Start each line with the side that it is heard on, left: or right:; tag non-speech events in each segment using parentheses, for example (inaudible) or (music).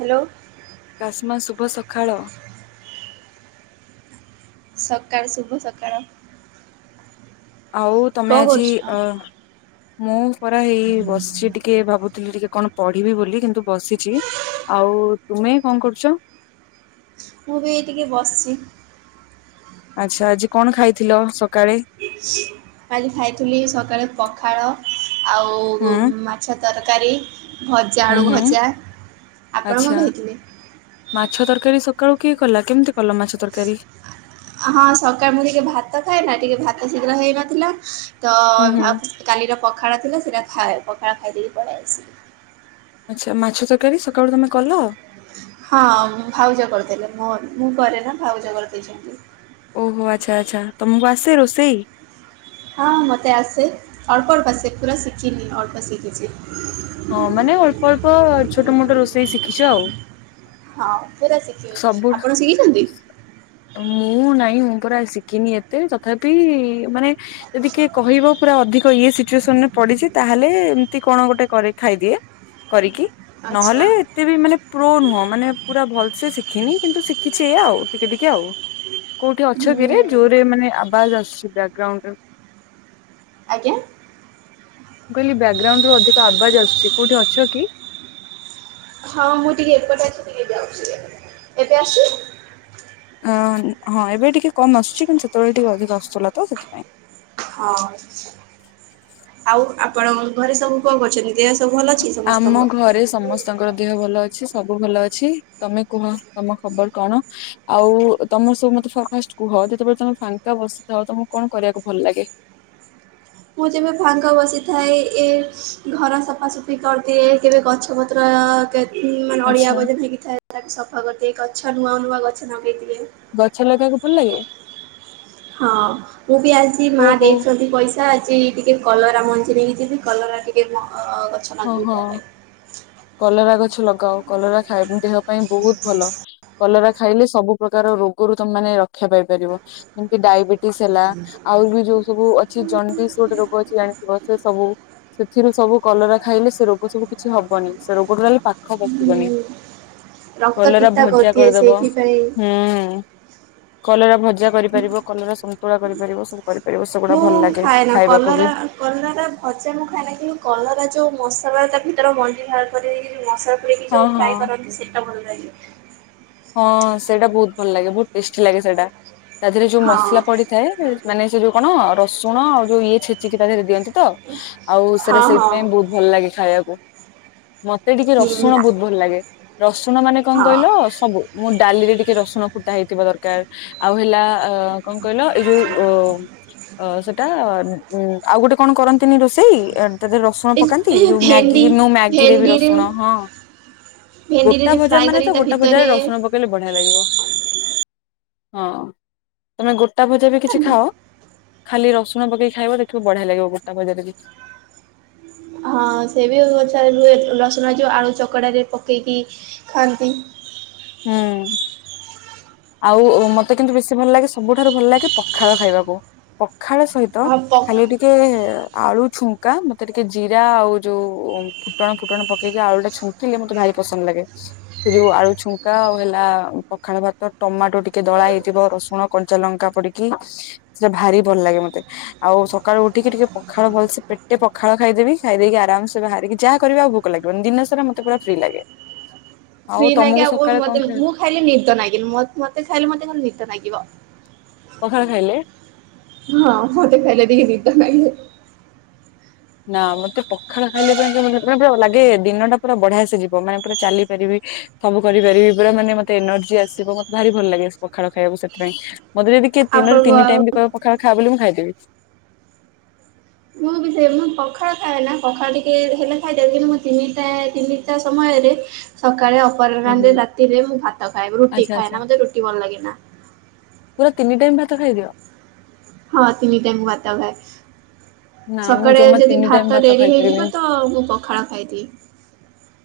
right: Hello.
left: କାଶମା ଶୁଭ ସକାଳ।
right: ସକାଳ ଶୁଭ ସକାଳ।
left: ଆଉ ତମେ
right: କଣ
left: ଆଜି
right: କରୁଛ?
left: ଅ ମୁଁ ପରା ହେଇ ବସିଛି ଟିକେ ଭାବୁଥିଲି ଟିକେ କଣ ପଢ଼ିବି ବୋଲି କିନ୍ତୁ ବସିଛି, ଆଉ ତୁମେ କଣ କରୁଛ?
right: ମୁଁ ବି ଟିକେ ବସିଛି।
left: ଆଚ୍ଛା ଆଜି କଣ ଖାଇଥିଲ ସକାଳେ?
right: ଆଜି ଖାଇଥିଲି ସକାଳେ ପଖାଳ
left: ହୁଁ
right: ଆଉ ମାଛ ତରକାରୀ, ଭଜା
left: ହୁଁ
right: ଆଳୁ
left: ହୁଁ
right: ଭଜା, ଆପଣ କଣ
left: ଆଚ୍ଛା।
right: ଖାଇଥିଲେ?
left: ମାଛ ତରକାରୀ ସକାଳୁ କିଏ କଲା କେମିତି କଲ ମାଛ ତରକାରୀ?
right: ହଁ ସକାଳେ ମୁଁ ଟିକେ ଭାତ ଖାଏ ନା ଟିକେ ଭାତ ଶୀଘ୍ର ହେଇନଥିଲା ତ
left: ହୁଁ ହୁଁ
right: ଆ କାଲିର ପଖାଳ ଥିଲା ସେଇଟା ଖାଏ ପଖାଳ ଖାଇଦେଇକି ପଲେଇ ଆସି
left: ଆଚ୍ଛା ମାଛ ତରକାରୀ ସକାଳୁ ତମେ କଲ?
right: ହଁ ଭାଉଜ କରିଦେଲେ ମୋ ମୁଁ କରେ ନା ଭାଉଜ କରିଦେଇଛନ୍ତି।
left: ଓହୋ ଆଚ୍ଛା ଆଚ୍ଛା, ତମକୁ ଆସେ ରୋଷେଇ?
right: ହଁ ମୋତେ ଆସେ ଅଳ୍ପ ଅଳ୍ପ ବସେ ପୁରା ଶିଖିନି ଅଳ୍ପ ଶିଖିଛି।
left: ହଁ ମାନେ ଅଳ୍ପ ଅଳ୍ପ ଛୋଟ ମୋଟ ରୋଷେଇ ଶିଖିଛ ଆଉ।
right: ହଁ ପୁରା ଶିଖିବି
left: ସବୁ
right: ଆପଣ ଶିଖିଛନ୍ତି?
left: ମୁଁ ନାଇଁ ମୁଁ ପୁରା ଶିଖିନି ଏତେ ତଥାପି ମାନେ ଯଦି କିଏ କହିବ ପୁରା ଅଧିକ ଇଏ ସିଚୁଏସନ ରେ ପଡିଛି ତାହେଲେ ଏମିତି କଣ ଗୋଟେ କରେ ଖାଇଦିଏ କରିକି
right: ଆଚ୍ଛା
left: ନହେଲେ ଏତେ ବି ମାନେ ପ୍ରୋ ନୁହଁ ମାନେ ପୁରା ଭଲ ସେ ଶିଖିନି କିନ୍ତୁ ଶିଖିଛି ଏଇଆ ଆଉ ଟିକେ ଟିକେ ଆଉ। କୋଉଠି ଅଛ
right: ହୁଁ
left: କିରେ ଜୋରରେ ମାନେ ଆବାଜ ଆସୁଛି ବ୍ୟାକଗ୍ରାଉଣ୍ଡରେ।
right: ଆଜ୍ଞା।
left: ମୁଁ କହିଲି ବ୍ୟାକଗ୍ରାଉଣ୍ଡ ରୁ ଅଧିକ ଆବାଜ ଆସୁଛି କୋଉଠି ଅଛ କି?
right: ହଁ ମୁଁ ଟିକେ ଏପଟେ ଅଛି ଟିକେ ଯାଉଛି ଏବେ ଆସୁଛି?
left: ଅ ହଁ ଏବେ ଟିକେ କମ୍ ଆସୁଛି କିନ୍ତୁ ସେତେବେଳେ ଟିକେ ଅଧିକ ଆସୁଥିଲା ତ ସେଥିପାଇଁ।
right: ହଁ, ଆଉ ଆପଣଙ୍କ ଘରେ ସବୁ କଣ କରୁଛନ୍ତି? ଦେହ ସବୁ ଭଲ ଅଛି
left: ଆମ
right: ସମସ୍ତଙ୍କର
left: ଘରେ ସମସ୍ତ ସମସ୍ତଙ୍କର ଦେହ ଭଲ ଅଛି ସବୁ ଭଲ ଅଛି ତମେ କୁହ ତମ ଖବର କଣ? ଆଉ ତମର ସବୁ ମତେ ଫାଷ୍ଟ କୁହ ଯେତେବେଳେ ତମେ ଫାଙ୍କା ବସିଥାଉ ତମକୁ କଣ କରିବାକୁ ଭଲ ଲାଗେ?
right: ମୁଁ ଯେବେ ଭାଙ୍ଗ ବସିଥାଏ ଏ ଘର ସଫାସଫି କରିଦିଏ କେବେ ଗଛ ପତ୍ର ହୁଁ ମାନେ ଅଳିଆ
left: ଆଚ୍ଛା
right: ଭଜନ ହେଇକିଥାଏ ତା ସଫା କରିଦିଏ ଗଛ ନୂଆ ନୂଆ ଗଛ ଲଗେଇଦିଏ।
left: ଗଛ ଲଗାବାକୁ ଭଲ ଲାଗେ।
right: ହଁ ମୁଁ ବି ଆଜି ମା
left: କୋଉ କୋଉ
right: ଦେଇଛନ୍ତି ପଇ ସା ଆଜି ଟିକେ କଲରା ମଞ୍ଜି ନେଇକି ଯିବି କଲରା ଟିକେ ମ ଗ
left: ଓ ହ କଲରା ଗଛ ଲଗାଉ କଲରା ଖାଇ ଦେହ ପାଇଁ ବହୁତ ଭଲ। କଲରା ଖାଇଲେ ସବୁ ପ୍ରକାର ରୋଗରୁ ତମେ ମାନେ ରକ୍ଷା ପାଇପାରିବ ଯେମିତି ଡାଇବେ ସିହେଲା ଆହୁରି ବି ଯୋଉ ସବୁ ଅ କିଛି ଜଣ୍ଡିସ୍ ଗୋଟେ ରୋଗ ଅଛି ଜାଣିଥିବ ସେ ସବୁ ସେଥିରୁ ସବୁ କଲରା ଖାଇଲେ ସେ ରୋଗ ସବୁ କିଛି ହବନି ସେ ରୋଗ ଟୋଟାଲି ପାଖ ପସିବନି।
right: ହୁଁ ରକ୍ତ
left: କଲରା
right: ପିତା
left: ଭଜା
right: କରିଦିଏ
left: କରିଦବ
right: ସେଇଥିପାଇଁ
left: ହୁଁ। କଲରା ଭଜା କରିପାରିବ କଲରା ସନ୍ତୁଳା କରିପାରିବ ସବୁ କରି
right: ମୁଁ ଖାଏନା କଲରା କଲରା ଭଜା ମୁଁ ଖାଇଏନା କିନ୍ତୁ କଲରା ଯୋଉ ମସଲା ତା ଭିତରେ ମଞ୍ଜି ବାହାର କରିକି ମସଲା
left: ହଁ
right: ଯୋଉ
left: ହଁ
right: ଫ୍ରାଏ କରନ୍ତି ସେଟା ଭଲ ଲାଗେ।
left: ହଁ ସେଇଟା ବହୁତ୍ ଭଲ ଲାଗେ ବହୁତ ଟେଷ୍ଟି ଲାଗେ ସେଇଟା ତା ଦେହରେ ଯୋଉ
right: ହଁ
left: ମସଲା ପଡିଥାଏ ମାନେ ସେ ଯୋଉ କଣ ରସୁଣ ଆଉ ଯୋଉ ଇଏ ଛେଚିକି ତା ଦେହରେ ଦିଅନ୍ତି ତ ଆଉ ସେଟା
right: ହଁ ହଁ
left: ସେଇଥିପାଇଁ ବହୁତ୍ ଭଲ ଲାଗେ ଖାଇବାକୁ। ମତେ ଟିକେ
right: ହୁଁ
left: ରସୁଣ ବହୁତ୍ ଭଲ ଲାଗେ ରସୁଣ ମାନେ କଣ
right: ହଁ
left: କହିଲ ସବୁ ମୋ ଡାଲିରେ ଟିକେଏ ରସୁଣ ଫୁଟା ହେଇଥିବା ଦରକାର୍ ଆଉ ହେଲା ଅ କଣ କହିଲ ଏଇ ଯୋଉ ଅ ଅ ସେଟା ଉୁଁ ଆଉ ଗୋଟେ କଣ କରନ୍ତିନି ରୋଷେଇ ତା ଦେହରେ ରସୁଣ
right: ଏ
left: ପକାନ୍ତି
right: ଏ
left: ଯୋଉ
right: ଭେଣ୍ଡି
left: ମ୍ୟାଗି ନୁ ମ୍ୟାଗିରେ ବି
right: ଭେଣ୍ଡିରେ
left: ରସୁଣ ହଁ।
right: ଭେଣ୍ଡିରେ
left: ଗୋଟା
right: ଯୋଉ
left: ଭଜା
right: ଫ୍ରାଏ
left: ମାନେ ତ
right: କରିକି ତା
left: ଗୋଟା ଭଜାରେ
right: ଭିତରେ
left: ରସୁଣ ପକେଇଲେ ବଢିଆ ଲାଗିବ ହଁ। ତମେ ଗୋଟା ଭଜା ବି କିଛି
right: ଖାଆନ୍ତି।
left: ଖାଅ? ଖାଲି ରସୁଣ ପକେଇକି ଖାଇବ ଦେଖିବ ବଢିଆ ଲାଗିବ ଗୋଟା ଭଜାରେ ବି।
right: ହଁ ସେବି (unintelligible) ରସୁଣ ଯୋଉ ଆଳୁ ଚକଡ଼ାରେ ପକେଇକି ଖାଆନ୍ତି।
left: ହୁଁ। ଆଉ ମତେ କିନ୍ତୁ ବେଶୀ ଭଲ ଲାଗେ ସବୁଠାରୁ ଭଲ ଲାଗେ ପଖାଳ ଖାଇବାକୁ ପଖାଳ ସହି ତ
right: ହଁ ପ
left: ଖାଲି ଟିକେ ଆଳୁ ଛୁଙ୍କା ମତେ ଟିକେ ଜିରା ଆଉ ଯୋଉ ଫୁଟଣ ଫୁଟଣ ପକେଇକି ଆଳୁଟା ଛୁଙ୍କିଲେ ମତେ ବି ପସନ୍ଦ ଲାଗେ ସେ ଯଉ ଆଳୁ ଛୁଙ୍କ ଙ୍କା ଆଉ ହେଲା ପଖାଳ ଭାତ ଟମାଟୋ ଟିକେ ଦଳା ହେଇଯିବ ରସୁଣ କଞ୍ଚା ଲଙ୍କା ପଡ଼ିକି। ସେ ଭାରି ଭଲ ଲାଗେ ମତେ। ଆଉ ସକାଳୁ ଉଠିକି ଟିକେ ପଖାଳ ଭଲସେ ପେଟେ ପଖାଳ ଖାଇଦେବି ଖାଇଦେଇକି ଆରାମସେ ବାହାରିକି ଯହା କରିବା ଆ ଭୋକ ଲାଗିବନି ଦିନ ସାରା ମୋତେ ପୁରା ଫ୍ରି ଲାଗେ। ଆଉ
right: ଫ୍ରି ନାଗି
left: ତମକୁ
right: ଆଉ
left: ସକାଳେ କଣ
right: ମତେ ମୁଁ ଖାଇଲେ ନିଦ ନାଗିନି ମତେ ଖାଇଲେ ମତେ ଖାଲି ନିଦ ନାଗିବ।
left: ପଖାଳ ଖାଇଲେ।
right: ହଁ ମୋତେ ଖାଇଲେ ଟିକେ ନିଦ ଲାଗିବ।
left: ନା ମତେ ପଖାଳ ଖାଇଲେ ପାଇଁ ଲାଗେ ଦିନ ଟା ପୁରା ବଢିଆ ସେ ଯିବ ମାନେ ପୁରା ଚାଲିପାରିବି ସବୁ କରିପାରିବି ପୁରା ମାନେ ମତେ ଏନର୍ଜି ଆସିବ ମତେ ଭାରି ଭଲ ଲାଗେ ପଖାଳ ଖାଇବାକୁ ସେଥିପାଇଁ। ମତେ ଯଦି କିଏ ଦିନରେ
right: ଆପଣଙ୍କ
left: ତିନି
right: ଆଉ
left: ଟାଇମ୍ ବି କହିବ ପଖାଳ ଖା ବୋଲି ମୁଁ ଖାଇଦେବି।
right: ମୁଁ ବି ସେ ମୁଁ ପଖାଳ ଖାଏନା ପଖାଳ ଟିକେ ହେଲେ ଖାଇଥାଏ କିନ୍ତୁ ମୁଁ ତିନିଟା ତିନିଟା ସମୟରେ ସକାଳେ
left: ହୁଁ ହୁଁ।
right: ଅପରାହ୍ନରେ ରାତିରେ ମୁଁ ଭାତ ଖାଏ ମୁଁ ରୁଟି
left: ଆଚ୍ଛା ଆଚ୍ଛା
right: ଖାଏନା ମତେ ରୁଟି ଭଲ ଲାଗେନା।
left: ପୁରା ତିନି ଟାଇମ୍ ଭାତ ଖାଇଦିଅ।
right: ହଁ ତିନି ଟାଇମ୍ ମୁଁ ଭାତଖାଏ।
left: ନା ମୁଁ
right: ସକାଳେ
left: ଜମା
right: ଯଦି
left: ତିନି ଟାଇମ
right: ଭାତ ଡ଼େରି
left: ଖାଇପାରିବିନି।
right: ହେଇଯିବ ତ ମୁଁ ପଖାଳ ଖାଇଦିଏ।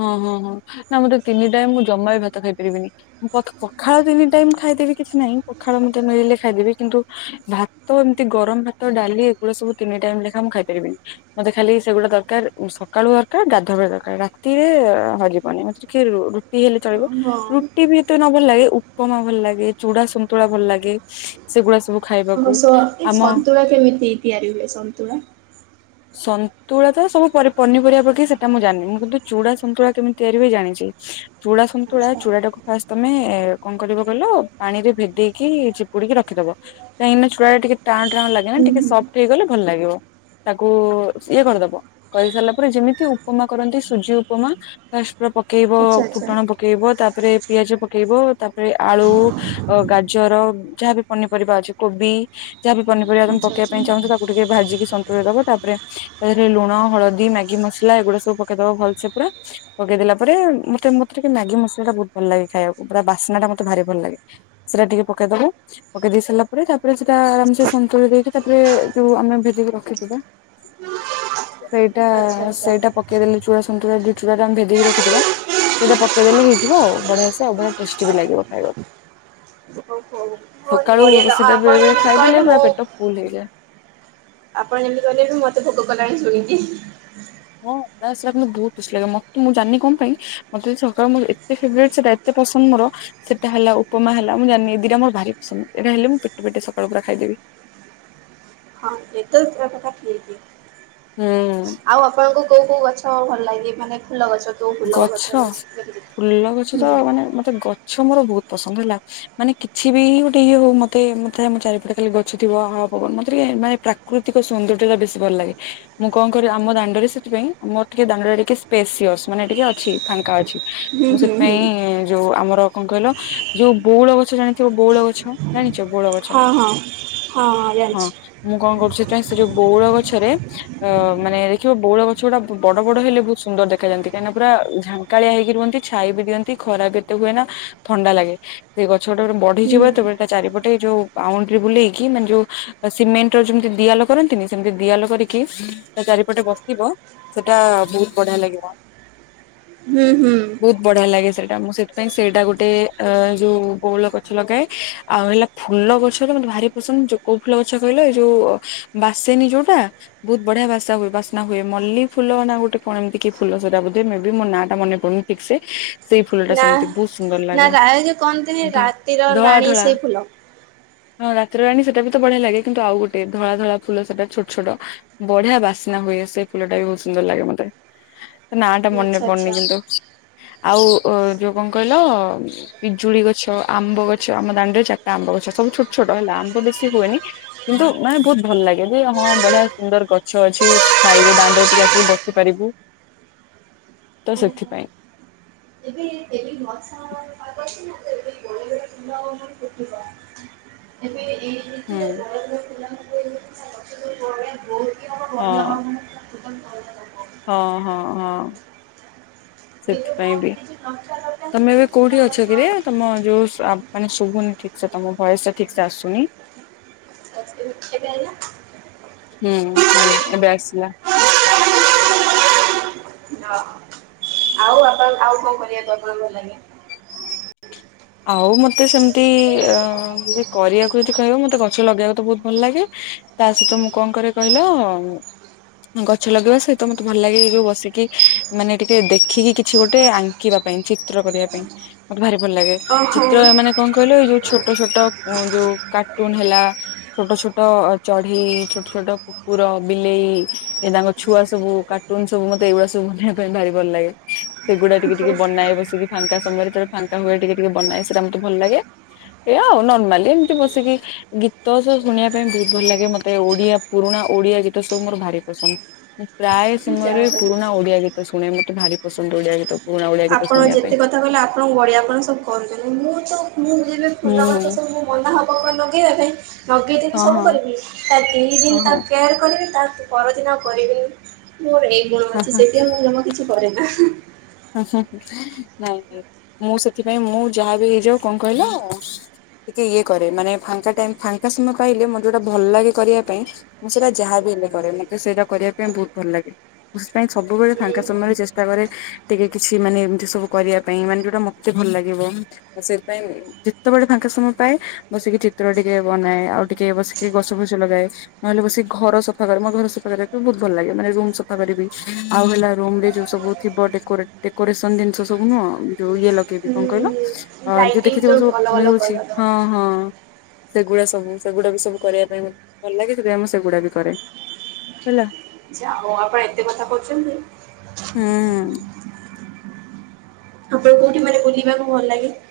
left: ହଁ ହଁ ହଁ ନା ମତେ ତିନି ଟାଇମ ମୁଁ ଜମା ବି ଭାତ ଖାଇପାରିବିନି। ପକ୍ ପଖାଳ ତିନି ଟାଇମ୍ ଖାଇଦେବି କିଛି ନାହିଁ। ପଖାଳ ମୁଠେ ନହେଲେ ଖାଇଦେବି। କିନ୍ତୁ ଭାତ ଏମିତି ଗରମ ଭାତ ଡାଲି ଏଗୁଡା ସବୁ ତିନି ଟାଇମ୍ ଲେଖା ମୁଁ ଖାଇ ପାରିବିନି। ମତେ ଖାଲି ସେଗୁଡା ଦରକାର ଉଁ ସକାଳୁ ଦରକାର ଗାଧୁଆ ବେଳେ ଦରକାର୍ ରାତିରେ ହଁ ଯିବନି ମତେ ଟିକେ ରୁ ରୁଟି ହେଲେ ଚଳିବ।
right: ହଁ।
left: ରୁଟି ବି ଏତେ ବି ନ ଭଲ ଲାଗେ ଉପମା ଭଲ ଲାଗେ ଚୁଡା ସନ୍ତୁଳା ଭଲ ଲାଗେ। ସେଗୁଡ଼ା ସବୁ ଖାଇ
right: ଆମ ସ ଏ ସନ୍ତୁଳା କେମିତି ତିଆରି ହୁଏ ସନ୍ତୁଳା।
left: ସନ୍ତୁଳା ତ ସବୁ ପରି ପନିପରିବା ପକେଇ ସେଟା ମୁଁ ଜାଣିନି। ମୁଁ କିନ୍ତୁ ଚୁଡ଼ା ସନ୍ତୁଳା କେମିତି ତିଆରି ହୁଏ ଜାଣିଛି। ଚୁଡ଼ା ସନ୍ତୁଳା
right: ଆଚ୍ଛା
left: ଚୁଡ଼ାଟାକୁ ଫାଷ୍ଟ ତମେ କଣ କରିବ କହିଲ ପାଣିରେ ଭିଦେଇକି ଚି ଚିପୁଡିକି ରଖିଦବ କାହିଁକି ନା ଚୁଡ଼ା ଟିକେ ଟାଣ ଟାଣ ଲାଗେ ନା
right: ହୁଁ
left: ଟିକେ
right: ହୁଁ
left: ସଫ୍ଟ ହେଇଗଲେ ଭଲ ଲାଗିବ। ତାକୁ ଇଏ କରିଦବ କରିସାରିଲା ପରେ ଯେମିତି ଉପମା କରନ୍ତି ସୁଜି ଉପମା। ଫାଷ୍ଟ ପୁରା ପକେଇବ
right: ଆଚ୍ଛା ଆଚ୍ଛା
left: ଫୁଟଣ ପକ୍ ପକେଇବ। ତାପରେ ପିଆଜ ପକେଇବ। ତାପରେ ଆଳୁ ଗାଜର ଯାହାବି ପନିପରିବା ଅଛି। କୋବି ଯାହାବି ପନିପରିବା ତମେ
right: ଆଚ୍ଛା
left: ପକେଇବା
right: ଆଚ୍ଛା।
left: ପାଇଁ ଚାହୁଁଚ। ତା ଟିକେ ଭାଜିକି ସନ୍ତୁଳି ଦବ। ତାପରେ ତା ଦେହରେ ଲୁଣ ହଳଦୀ ମ୍ୟାଗି ମସଲା ଏଗୁଡା ସବୁ ପକେଇଦବ ଭଲ ସେ ପୁରା। ପକେଇଦେଲା ପରେ ମତେ ମତେ ଟିକେ ମ୍ୟାଗି ମସଲାଟା ବହୁତ ଭଲ ଲାଗେ ଖାଇବାକୁ ପୁରା ବାସ୍ନାଟା ମତେ ଭାରି ଭଲ ଲାଗେ। ସେରା ଟିକେ ପକେଇଦବ ପକେଇ ଦେଇ ସାରିଲା ପରେ ତାପରେ ସେଟା ଆରାମ ସେ ସନ୍ତୁଳି ଦେଇକି ତାପରେ ଯୋଉ ଆମେ ଭିଦେଇକି ରଖିଥିବା। ସେଇଟା
right: ଆଚ୍ଛା ଆଚ୍ଛା
left: ସେଇଟା ପ ପକେଇ ଦେଲେ ଚୁଡ଼ା ସନ୍ତୁଳାରେ ଯୋଉ ଚୁଡ଼ା ଆମେ ଭେଦେଇକି ରଖିଥିଲା। ସେଇଟା ପକେଇ ଦେଲେ ହେଇଯିବ ଆଉ ବଢ଼ିଆ ସେ ଆଉ ବଢ଼ିଆ ଟେଷ୍ଟି ବି ଲାଗିବ ଖାଇବାକୁ।
right: ଓହୋ
left: ସକାଳୁ
right: ବଢିଆ ତ
left: ସେଟା
right: ଆପଣ
left: ବେଳେ ବେଳେ
right: ଯେମିତି କହିଲେ
left: ଖାଇଦେଲେ ପୁରା
right: ମୁଁ
left: ପେଟ ଫୁଲ ହେଇଯାଏ।
right: ଆପଣ ଯେମିତି କହିଲେ କି ମତେ ଭୋଗ କଲାଣି ଶୁଣିକି।
left: ହଁ ତା ସାଙ୍ଗରେ ବହୁତ ଖୁସି ଲାଗେ ମତେ ମୁଁ ଜାଣିନି କଣ ପାଇଁ ମତେ ସକାଳ ମୋର ଏତେ ଫେଭରାଇଟି ସେଇଟା ଏ ଏତେ ପସନ୍ଦ ମୋର ସେଟା ହେଲା ଉପମା ହେଲା ମୁଁ ଜାଣିନି ଏ ଦିଟା ମୋ ଭାରି ପସନ୍ଦ ଏଟା ହେଲେ ମୁଁ ପେଟେ ପେଟେ ସକାଳୁ ପୁରା ଖାଇଦେବି।
right: ସିଏ ତ ଉତ୍ତରଟା କାଟି ଦେଇଛି।
left: ହୁଁ
right: ଆଉ ଆପଣଙ୍କୁ କୋଉ କୋଉ ଗଛ ଭଲ ଲାଗେ। ମାନେ ଫୁଲ ଗଛ କୋଉ ଫୁଲ
left: ଗଛ
right: କେମିତି?
left: ଫୁଲ ଗଛ ତ
right: ହୁଁ
left: ମାନେ ମତେ ଗଛ ମୋର ବହୁତ ପସନ୍ଦ ହେଲା। ମାନେ କିଛି ବି ଗୋଟେ ଇଏ ହଉ ମତେ ମତେ ଆମ ଚାରିପଟେ ଖାଲି ଗଛ ଥିବ ହାୱଆ ପବନ ମତେ ଟିକେ ମାନେ ପ୍ରା ପ୍ରାକୃତିକ ସୌନ୍ଦର୍ଯ୍ୟଟା ବେଶୀ ଭଲ ଲାଗେ। ମୁଁ କଣ କରିବି ଆମ ଦାଣ୍ଡରେ ସେଥିପାଇଁ ମୋର ଟିକେ ଦାଣ୍ଡରେ ଟିକେ ସ୍ପେଶିଅସ୍। ମାନେ ଟିକେ ଅଛି ଫାଙ୍କା ଅଛି।
right: ହୁଁ
left: ମୁଁ
right: ହୁଁ ହୁଁ
left: ସେଥିପାଇଁ ଯୋଉ ଆମର କଣ କହିଲ ଯୋଉ ବଉଳ ଗଛ ଜାଣିଥିବ ବଉଳ ଗଛ। ଜାଣିଛ ବଉଳ ଗଛ
right: ହଁ ହଁ ହଁ
left: ହଁ।
right: ଜାଣିଛି।
left: ମୁଁ କଣ କରୁଛି ସେଥିପାଇଁ ସେ ଯୋଉ ବଉଳ ଗଛରେ ଅଁ ମାନେ ଦେଖିବ ବଉଳ ଗଛ ଗୁଡ଼ା ବଡ଼ ବଡ଼ ହେଲେ ବହୁତ ସୁନ୍ଦର ଦେଖାଯାଆନ୍ତି। କାହିଁକିନା ପୁରା ଝାଙ୍କାଳିଆ ହେଇକି ରୁହନ୍ତି ଛାଇ ବି ଦିଅନ୍ତି ଖରା ଏତେ ହୁଏ ନା ଥଣ୍ଡା ଲାଗେ। ସେଇ ଗଛ ଗୋଟେ ଗୋଟେ
right: ହୁଁ
left: ବଢିଯିବ ଯେତେବେଳେ ତା ଚାରିପଟେ ଯୋଉ ବାଉଣ୍ଡରୀ ବୁଲେଇକି ମାନେ ଯୋଉ ସିମେଣ୍ଟର ଯେମିତି ଦିଆଲ କରନ୍ତିନି ସେମିତି ଦିଆଲ କରିକି ତା ଚାରିପଟେ ବସିବ। ସେଟା ବହୁତ ବଢ଼ିଆ ଲାଗିବ।
right: ହୁଁ ହୁଁ।
left: ବହୁତ ବଢିଆ ଲାଗେ ସେଇଟା ମୁଁ ସେଥି ପାଇଁ ସେଇଟା ଗୋଟେ ଅ ଯୋଉ ବଉଳ ଗଛ ଲଗାଏ ଆଉ ହେଲା। ଫୁଲ ଗଛଟା ମତେ ଭାରି ପସନ୍ଦ ଯୋଉ କୋଉ ଫୁଲ ଗଛ କହିଲ ଏ ଯଉ ବାସେନୀ ଯୋଉଟା। ବହୁତ ବଢିଆ ବାସା ହୁଏ ବାସ୍ନା ହୁଏ ମଲ୍ଲି ଫୁଲ ନା ଗୋଟେ କଣ ଏମିତି କି ଫୁଲ। ସେଟା ବୋଧେ ମେ ବି ମୋ ନାଁଟା ମୋର ପଡୁନି ଠିକ ସେ। ସେଇ ଫୁଲ ଟା
right: ନା
left: ସେମିତି ବହୁତ ସୁନ୍ଦର
right: ନା
left: ଲାଗେ
right: ରାୟ ଯେ କହନ୍ତିନି
left: ଧ
right: ରାତିର
left: ଧଳା
right: ରାଣୀ
left: ଧଳା।
right: ସେଇ ଫୁଲ
left: ହଁ ରାତିରେ ରାଣୀ ସେଟ ବି ତ ବଢିଆ ଲାଗେ କିନ୍ତୁ ଆଉ ଗୋଟେ ଧଳା ଧଳା ଫୁଲ ସେଇଟା ଛୋଟ ଛୋଟ। ବଢିଆ ବାସନା ହୁଏ ସେ ଫୁଲଟା ବି ବହୁତ ସୁନ୍ଦର ଲାଗେ ମତେ। ନା ଟା ମନେ
right: ଆଚ୍ଛା
left: ପଡୁନି
right: ଆଚ୍ଛା।
left: କିନ୍ତୁ ଆଉ ଯୋଉ କଣ କହିଲ। ପିଜୁଳି ଗଛ ଆମ୍ବ ଗଛ ଆମ ଦାଣ୍ଡରେ ଚାରିଟା ଆମ୍ବ ଗଛ ସବୁ ଛୋଟ ଛୋଟ ହେଲା ଆମ୍ବ ବେଶୀ ହୁଏନି। କିନ୍ତୁ ମାନେ ବହୁତ ଭଲ ଲାଗେ ଯେ ହଁ ବଢିଆ ସୁନ୍ଦର ଗଛ ଅଛି ଖାଇ ଦାଣ୍ଡରେ ଟିକେ ଆସି ବସିପାରିବୁ। ତ ସେଥିପାଇଁ।
right: ଏ ଏ ମଶା ଆମର ପା ଅଛି ନାବେ ଗ ଫଟିବ ଏବେ ଏ
left: ହୁଁ।
right: (unintelligible)
left: ହଁ। ହଁ
right: ଏଇ ଯୋଉ କହନ୍ତିନି ଯେ ଲଟା ଲଟା
left: ହଁ ହଁ।
right: ଏ ଯୋଉ
left: ସେଥିପାଇଁ
right: କଣ
left: ବି
right: କିଛି
left: ତମେ ଏବେ କୋଉଠି ଅଛ କିରେ ତମ ଯୋଉ ମାନେ ଶୁଭୁନି ଠିକ ସେ ତମ ଭୟସ ଟା ଠିକ ସେ ଆସୁନି।
right: ଆ ଏବେ ଆଇଲା।
left: ହୁଁ ହୁଁ ଏବେ ଆସିଲା।
right: ହଁ। ଆଉ ଆପଣ ଆଉ କଣ? (inaudible) ଲାଗେ।
left: ଆଉ ମତେ ସେମିତି ଅ କରିବାକୁ ଯଦି କହିବ ମତେ ଗଛ ଲଗେଇବାକୁ ତ ବହୁତ ଭଲ ଲାଗେ। ତା ସହିତ ମୁଁ କଣ କରେ କହିଲ? ଗଛ ଲଗେଇବା ସହିତ ମତେ ଭଲ ଲାଗେଉ ବସିକି ମାନେ ଟିକେ ଦେଖିକି କିଛି ଗୋଟେ ଆ ଙ୍କିବା ପାଇଁ ଚିତ୍ର କରିବା ପାଇଁ ମତେ ଭାରି ଭଲ ଲାଗେ।
right: ଓହୋ।
left: ଚିତ୍ର ମାନେ କଣ କହିଲ ଏଇ ଯୋଉ ଛୋଟ ଛୋଟ ଯୋଉ କାର୍ଟୁନ ହେଲା। ଛୋଟ ଛୋଟ ଚଢେଇ ଛୋଟ ଛୋଟ କୁକୁର ବିଲେଇ ଏ ତାଙ୍କ ଛୁଆ ସବୁ କାର୍ଟୁନ ସବୁ ମତେ ଏଇଗୁଡା ସବୁ ବୁନବା ପାଇଁ ଭାରି ଭଲ ଲାଗେ। ସେଗୁଡା ଟିକେ ଟିକେ ବନାଏ ବସିକି ଫାଙ୍କା ସମୟରେ ଫାଙ୍କା ହୁଏ ଟିକେ ଟିକେ ବନାଏ ସେଟା ଆ ମତେ ଭଲ ଲାଗେ। ଏ ଆଉ ନରମାଲି ଏମିତି ବସିକି। ଗୀତ ସବୁ ଶୁଣିବା ପାଇଁ ବହୁତ ଭଲ ଲାଗେ ମତେ ଓଡିଆ ପୁରୁଣା ଓଡିଆ ଗୀତ ସବୁ ମୋର ଭାରି ପସନ୍ଦ। ମୁଁ ପ୍ରାୟ ସମୟରେ
right: ଯାହା ହଉ
left: ପୁରୁଣା ଓଡିଆ ଗୀତ ଶୁଣେ ମତେ ଭାରି ପସନ୍ଦ ଓଡିଆ ଗୀତ ପୁରୁଣା ଓଡିଆ। ଗୀତ
right: ଆପଣ
left: ଶୁଣିବା ପାଇଁ।
right: ଯେତେ କଥା କହିଲେ ଆପଣ ବଢ଼ିଆ ଆପଣ ସବୁ କରୁଛନ୍ତି ମୁଁ ତ ମୁଁ ଯେବେ ଫୁଲ ଗଛ
left: ହୁଁ
right: ସବୁ ମୁଁ ମନା ହବ କଣ ଲଗେଇବା ପାଇଁ। ନଗେଇଦେବିି
left: ହଁ
right: ସବୁ
left: ହଁ
right: କରିବି ତା ତିନି
left: ହଁ
right: ଦିନ ତା
left: ହଁ।
right: କେୟାର କରିବି ତା ପରଦିନ ଆଉ କରିବିନି ମୋର ଏଇ ଗୁଣ
left: ହଁ
right: ଅଛି
left: ହଁ।
right: ସେଥିପାଇ ମୁଁ ଜମା କିଛି କରେ ନା।
left: ନାଇ ଇଁ ମୁଁ ସେଥିପାଇଁ ମୁଁ ଯାହା ବି ହେଇଯାଉ କଣ କହିଲ ଆଉ ଟିକେ ଇଏ କରେ ମାନେ ଫାଙ୍କା ଟ ଫାଙ୍କା ସମୟ ପାଇଲେ ମୋେଟା ଭଲ ଲାଗେ କରିବା ପାଇଁ ମୁଁ ସେଇଟା ଯାହାବି ହେଲେ କରେ ମତେ ସେଇଟା କରିବା ପାଇଁ ବହୁତ ଭଲ ଲାଗେ। ସେ ସେଥିପାଇ ସବୁବେଳେ ଫାଙ୍କା ସମୟରେ ଚେଷ୍ଟା କରେ। ଟିକେ କିଛି ମାନେ ଏମ୍ତି ସବୁ କରିବା ପାଇଁ, ମାନେ ଯଉଟା ମତେ ଭଲ୍‌ ଲାଗିବ। ସେ ପାଇଁ ଯେତବଳେ ଫାଙ୍କା ସମୟ ପାଏ, ବସିକି ଚିତ୍ର ଟିକେ ବନାଏ, ଆଉ ଟିକେ ବସିକି ଗଛ ଫସ ଲଗାଏ। ନହେଲେ ବସି ଘର ସଫା କରେ। ମ ଘର ସଫା କରି---କୁ ବଉତ୍ ଭଲ୍‌ ଲାଗେ, ମାନେ ରୁମ୍ ସଫା କରିବି। ଆଉ ହେଲା ରୁମ୍ ରେ (inaudible) ଙ୍କ କହିଲ, ଯଉ
right: ଲାଇଟିଂ
left: ଦେଖି ଥିବ
right: ଯୋଉ
left: ସବୁ
right: ଅଲଗା ଅଲଗା
left: ମିଳୁଛି।
right: କଲର
left: ସେଗୁଡ଼ା ସବୁ, ସେଗୁଡ଼ା ବି ସବୁ କରିବା ପାଇଁ ଭଲ୍ ଲାଗେ, ସେଥିପାଇଁ ମୁଁ ସେଗୁଡ଼ା ବି କରେ। (inaudible)
right: (unintelligible)
left: (inaudible)
right: (unintelligible)